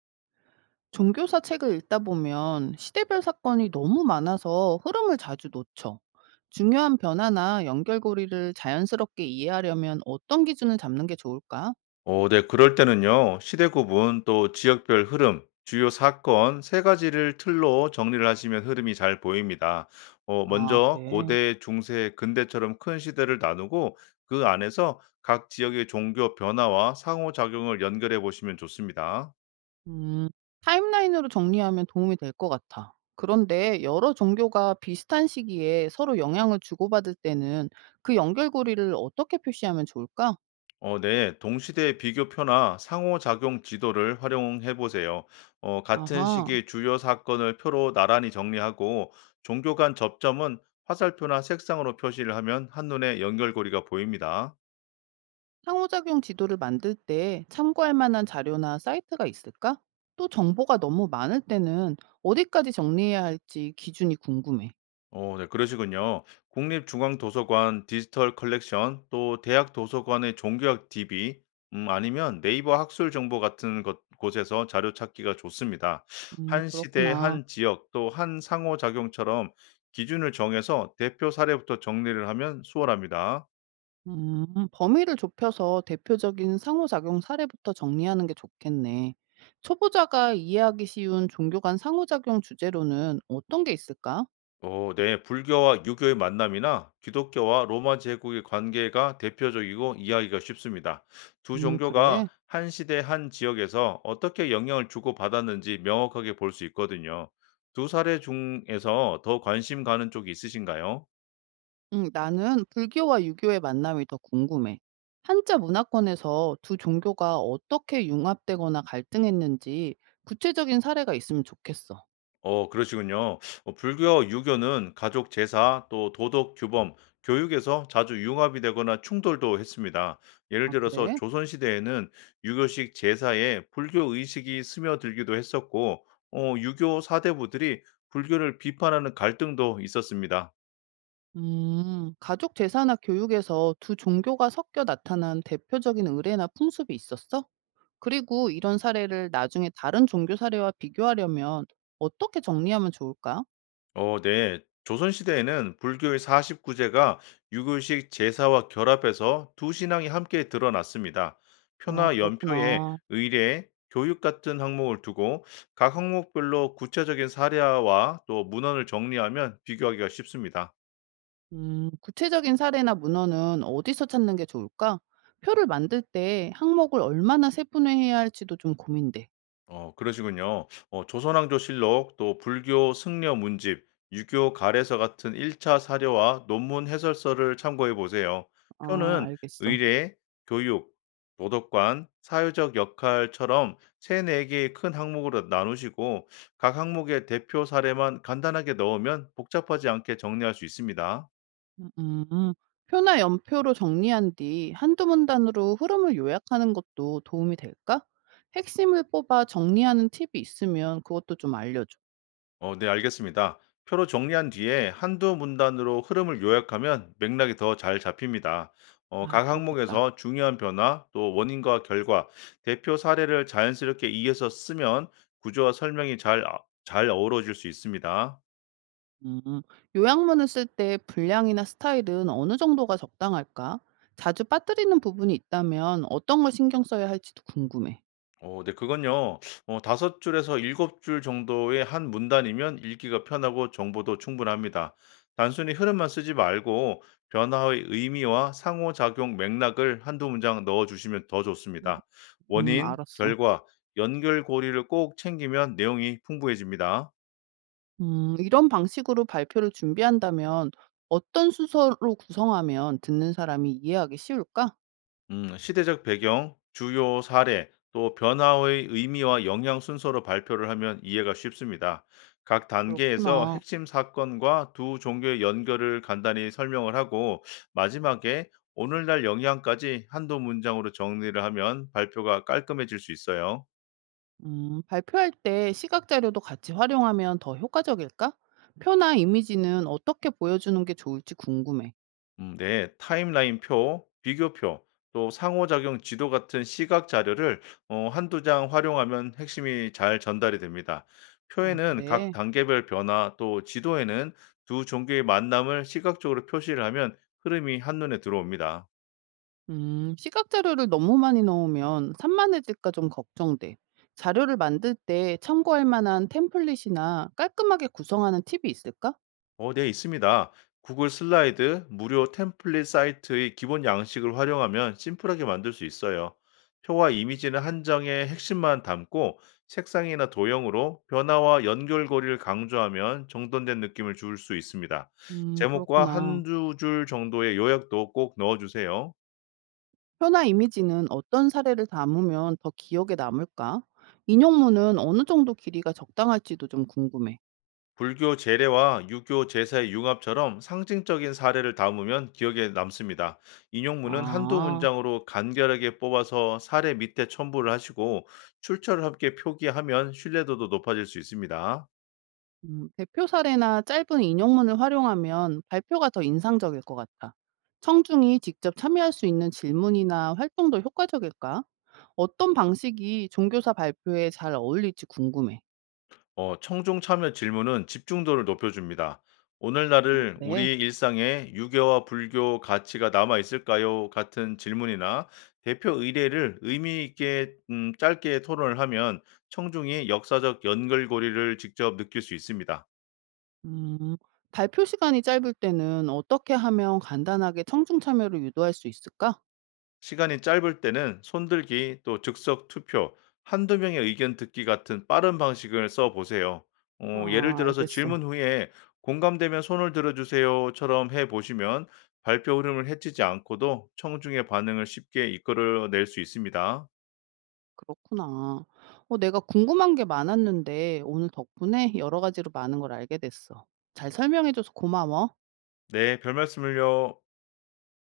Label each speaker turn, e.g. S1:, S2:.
S1: 종교사 책을 읽다 보면 시대별 사건이 너무 많아서 흐름을 자주 놓쳐. 중요한 변화나 연결고리를 자연스럽게 이해하려면 어떤 기준을 잡는 게 좋을까?
S2: 오, 네. 그럴 때는요. 시대 구분 또 지역별 흐름, 주요 사건 3 가지를 틀로 정리를 하시면 흐름이 잘 보입니다.
S1: 아,
S2: 먼저
S1: 그래.
S2: 고대, 중세, 근대처럼 큰 시대를 나누고 그 안에서 각 지역의 종교 변화와 상호작용을 연결해 보시면 좋습니다.
S1: 음, 타임라인으로 정리하면 도움이 될 것 같아. 그런데 여러 종교가 비슷한 시기에 서로 영향을 주고받을 때는 그 연결고리를 어떻게 표시하면 좋을까?
S2: 네. 동시대 비교표나 상호작용 지도를 활용해 보세요. 같은
S1: 아하.
S2: 시기 주요 사건을 표로 나란히 정리하고 종교 간 접점은 화살표나 색상으로 표시를 하면 한눈에 연결고리가 보입니다.
S1: 상호작용 지도를 만들 때 참고할 만한 자료나 사이트가 있을까? 또 정보가 너무 많을 때는 어디까지 정리해야 할지 기준이 궁금해.
S2: 네, 그러시군요. 국립중앙도서관 디지털 컬렉션, 또 대학 도서관의 종교학 DB, 아니면 네이버 학술 정보 같은 것, 곳에서 자료 찾기가 좋습니다. 한 시대,
S1: 그렇구나.
S2: 한 지역, 또 한 상호작용처럼 기준을 정해서 대표 사례부터 정리를 하면 수월합니다.
S1: 음, 범위를 좁혀서 대표적인 상호작용 사례부터 정리하는 게 좋겠네. 초보자가 이해하기 쉬운 종교 간 상호작용 주제로는 어떤 게 있을까?
S2: 네. 불교와 유교의 만남이나 기독교와 로마 제국의 관계가 대표적이고 이해하기가 쉽습니다. 두 종교가
S1: 그래.
S2: 한 시대 한 지역에서 어떻게 영향을 주고받았는지 명확하게 볼 수 있거든요. 두 사례 중에서 더 관심 가는 쪽이 있으신가요?
S1: 나는 불교와 유교의 만남이 더 궁금해. 한자 문화권에서 두 종교가 어떻게 융합되거나 갈등했는지 구체적인 사례가 있으면 좋겠어.
S2: 그러시군요. 불교 유교는 가족 제사 또 도덕 규범, 교육에서 자주 융합이 되거나 충돌도 했습니다. 예를
S1: 아,
S2: 들어서
S1: 그래?
S2: 조선 시대에는 유교식 제사에 불교 의식이 스며들기도 했었고 유교 사대부들이 불교를 비판하는 갈등도 있었습니다.
S1: 가족 제사나 교육에서 두 종교가 섞여 나타난 대표적인 의례나 풍습이 있었어? 그리고 이런 사례를 나중에 다른 종교 사례와 비교하려면 어떻게 정리하면 좋을까?
S2: 네. 조선시대에는 불교의 49제가 유교식 제사와 결합해서 두 신앙이 함께 드러났습니다.
S1: 아,
S2: 표나 연표에
S1: 그렇구나.
S2: 의례, 교육 같은 항목을 두고 각 항목별로 구체적인 사례와 또 문헌을 정리하면 비교하기가 쉽습니다.
S1: 구체적인 사례나 문헌은 어디서 찾는 게 좋을까? 표를 만들 때 항목을 얼마나 세분화해야 할지도 좀 고민돼.
S2: 그러시군요. 조선왕조실록, 또 불교 승려 문집, 유교 가래서 같은 1차 사료와 논문 해설서를 참고해 보세요.
S1: 아,
S2: 표는
S1: 알겠어.
S2: 의례, 교육, 도덕관, 사회적 역할처럼 세 네 개의 큰 항목으로 나누시고 각 항목의 대표 사례만 간단하게 넣으면 복잡하지 않게 정리할 수 있습니다.
S1: 음, 음. 표나 연표로 정리한 뒤 한두 문단으로 흐름을 요약하는 것도 도움이 될까? 핵심을 뽑아 정리하는 팁이 있으면 그것도 좀 알려줘.
S2: 네, 알겠습니다. 표로 정리한 뒤에 한두 문단으로 흐름을 요약하면 맥락이 더 잘 잡힙니다.
S1: 아,
S2: 각
S1: 그렇겠다.
S2: 항목에서 중요한 변화, 또 원인과 결과, 대표 사례를 자연스럽게 이어서 쓰면 구조와 설명이 잘 어우러질 수 있습니다.
S1: 음, 요약문을 쓸 때 분량이나 스타일은 어느 정도가 적당할까? 자주 빠뜨리는 부분이 있다면 어떤 걸 신경 써야 할지도 궁금해.
S2: 네 그건요. 5 줄에서 7줄 정도의 한 문단이면 읽기가 편하고 정보도 충분합니다. 단순히 흐름만 쓰지 말고 변화의 의미와 상호작용 맥락을 한두 문장 넣어 주시면 더
S1: 음.
S2: 좋습니다. 원인,
S1: 알았어.
S2: 결과, 연결고리를 꼭 챙기면 내용이 풍부해집니다.
S1: 이런 방식으로 발표를 준비한다면 어떤 순서로 구성하면 듣는 사람이 이해하기 쉬울까?
S2: 시대적 배경, 주요 사례, 또 변화의 의미와 영향 순서로 발표를 하면 이해가 쉽습니다. 각 단계에서
S1: 그렇구나.
S2: 핵심 사건과 두 종교의 연결을 간단히 설명을 하고 마지막에 오늘날 영향까지 한두 문장으로 정리를 하면 발표가 깔끔해질 수 있어요.
S1: 발표할 때 시각 자료도 같이 활용하면 더 효과적일까? 표나 이미지는 어떻게 보여주는 게 좋을지 궁금해.
S2: 네. 타임라인표, 비교표, 또 상호작용 지도 같은 시각 자료를 어두장 활용하면 핵심이 잘 전달이 됩니다.
S1: 아,
S2: 표에는 각
S1: 그래.
S2: 단계별 변화, 또 지도에는 두 종교의 만남을 시각적으로 표시를 하면 흐름이 한눈에 들어옵니다.
S1: 시각 자료를 너무 많이 넣으면 산만해질까 좀 걱정돼. 자료를 만들 때 참고할 만한 템플릿이나 깔끔하게 구성하는 팁이 있을까?
S2: 네, 있습니다. 구글 슬라이드 무료 템플릿 사이트의 기본 양식을 활용하면 심플하게 만들 수 있어요. 표와 이미지는 한정의 핵심만 담고 색상이나 도형으로 변화와 연결고리를 강조하면 정돈된 느낌을 줄 수 있습니다. 제목과
S1: 그렇구나.
S2: 한두 줄 정도의 요약도 꼭 넣어주세요.
S1: 표나 이미지는 어떤 사례를 담으면 더 기억에 남을까? 인용문은 어느 정도 길이가 적당할지도 좀 궁금해.
S2: 불교 제례와 유교 제사의 융합처럼 상징적인 사례를 담으면 기억에 남습니다. 인용문은 한두
S1: 아,
S2: 문장으로 간결하게 뽑아서 사례 밑에 첨부를 하시고 출처를 함께 표기하면 신뢰도도 높아질 수 있습니다.
S1: 대표 사례나 짧은 인용문을 활용하면 발표가 더 인상적일 것 같아. 청중이 직접 참여할 수 있는 질문이나 활동도 효과적일까? 어떤 방식이 종교사 발표에 잘 어울릴지 궁금해.
S2: 청중 참여 질문은 집중도를 높여줍니다.
S1: 아,
S2: 오늘날을 우
S1: 그래.
S2: 리 일상에 유교와 불교 가치가 남아 있을까요? 같은 질문이나 대표 의례를 의미 있게 짧게 토론을 하면 청중이 역사적 연결고리를 직접 느낄 수 있습니다.
S1: 음, 발표 시간이 짧을 때는 어떻게 하면 간단하게 청중 참여를 유도할 수 있을까?
S2: 시간이 짧을 때는 손들기 또 즉석 투표, 한두 명의 의견 듣기 같은 빠른 방식을 써 보세요. 예를
S1: 아,
S2: 들어서
S1: 알겠어.
S2: 질문 후에 공감되면 손을 들어주세요처럼 해 보시면 발표 흐름을 해치지 않고도 청중의 반응을 쉽게 이끌어낼 수 있습니다.
S1: 그렇구나. 어, 내가 궁금한 게 많았는데 오늘 덕분에 여러 가지로 많은 걸 알게 됐어. 잘 설명해줘서 고마워.
S2: 네, 별 말씀을요.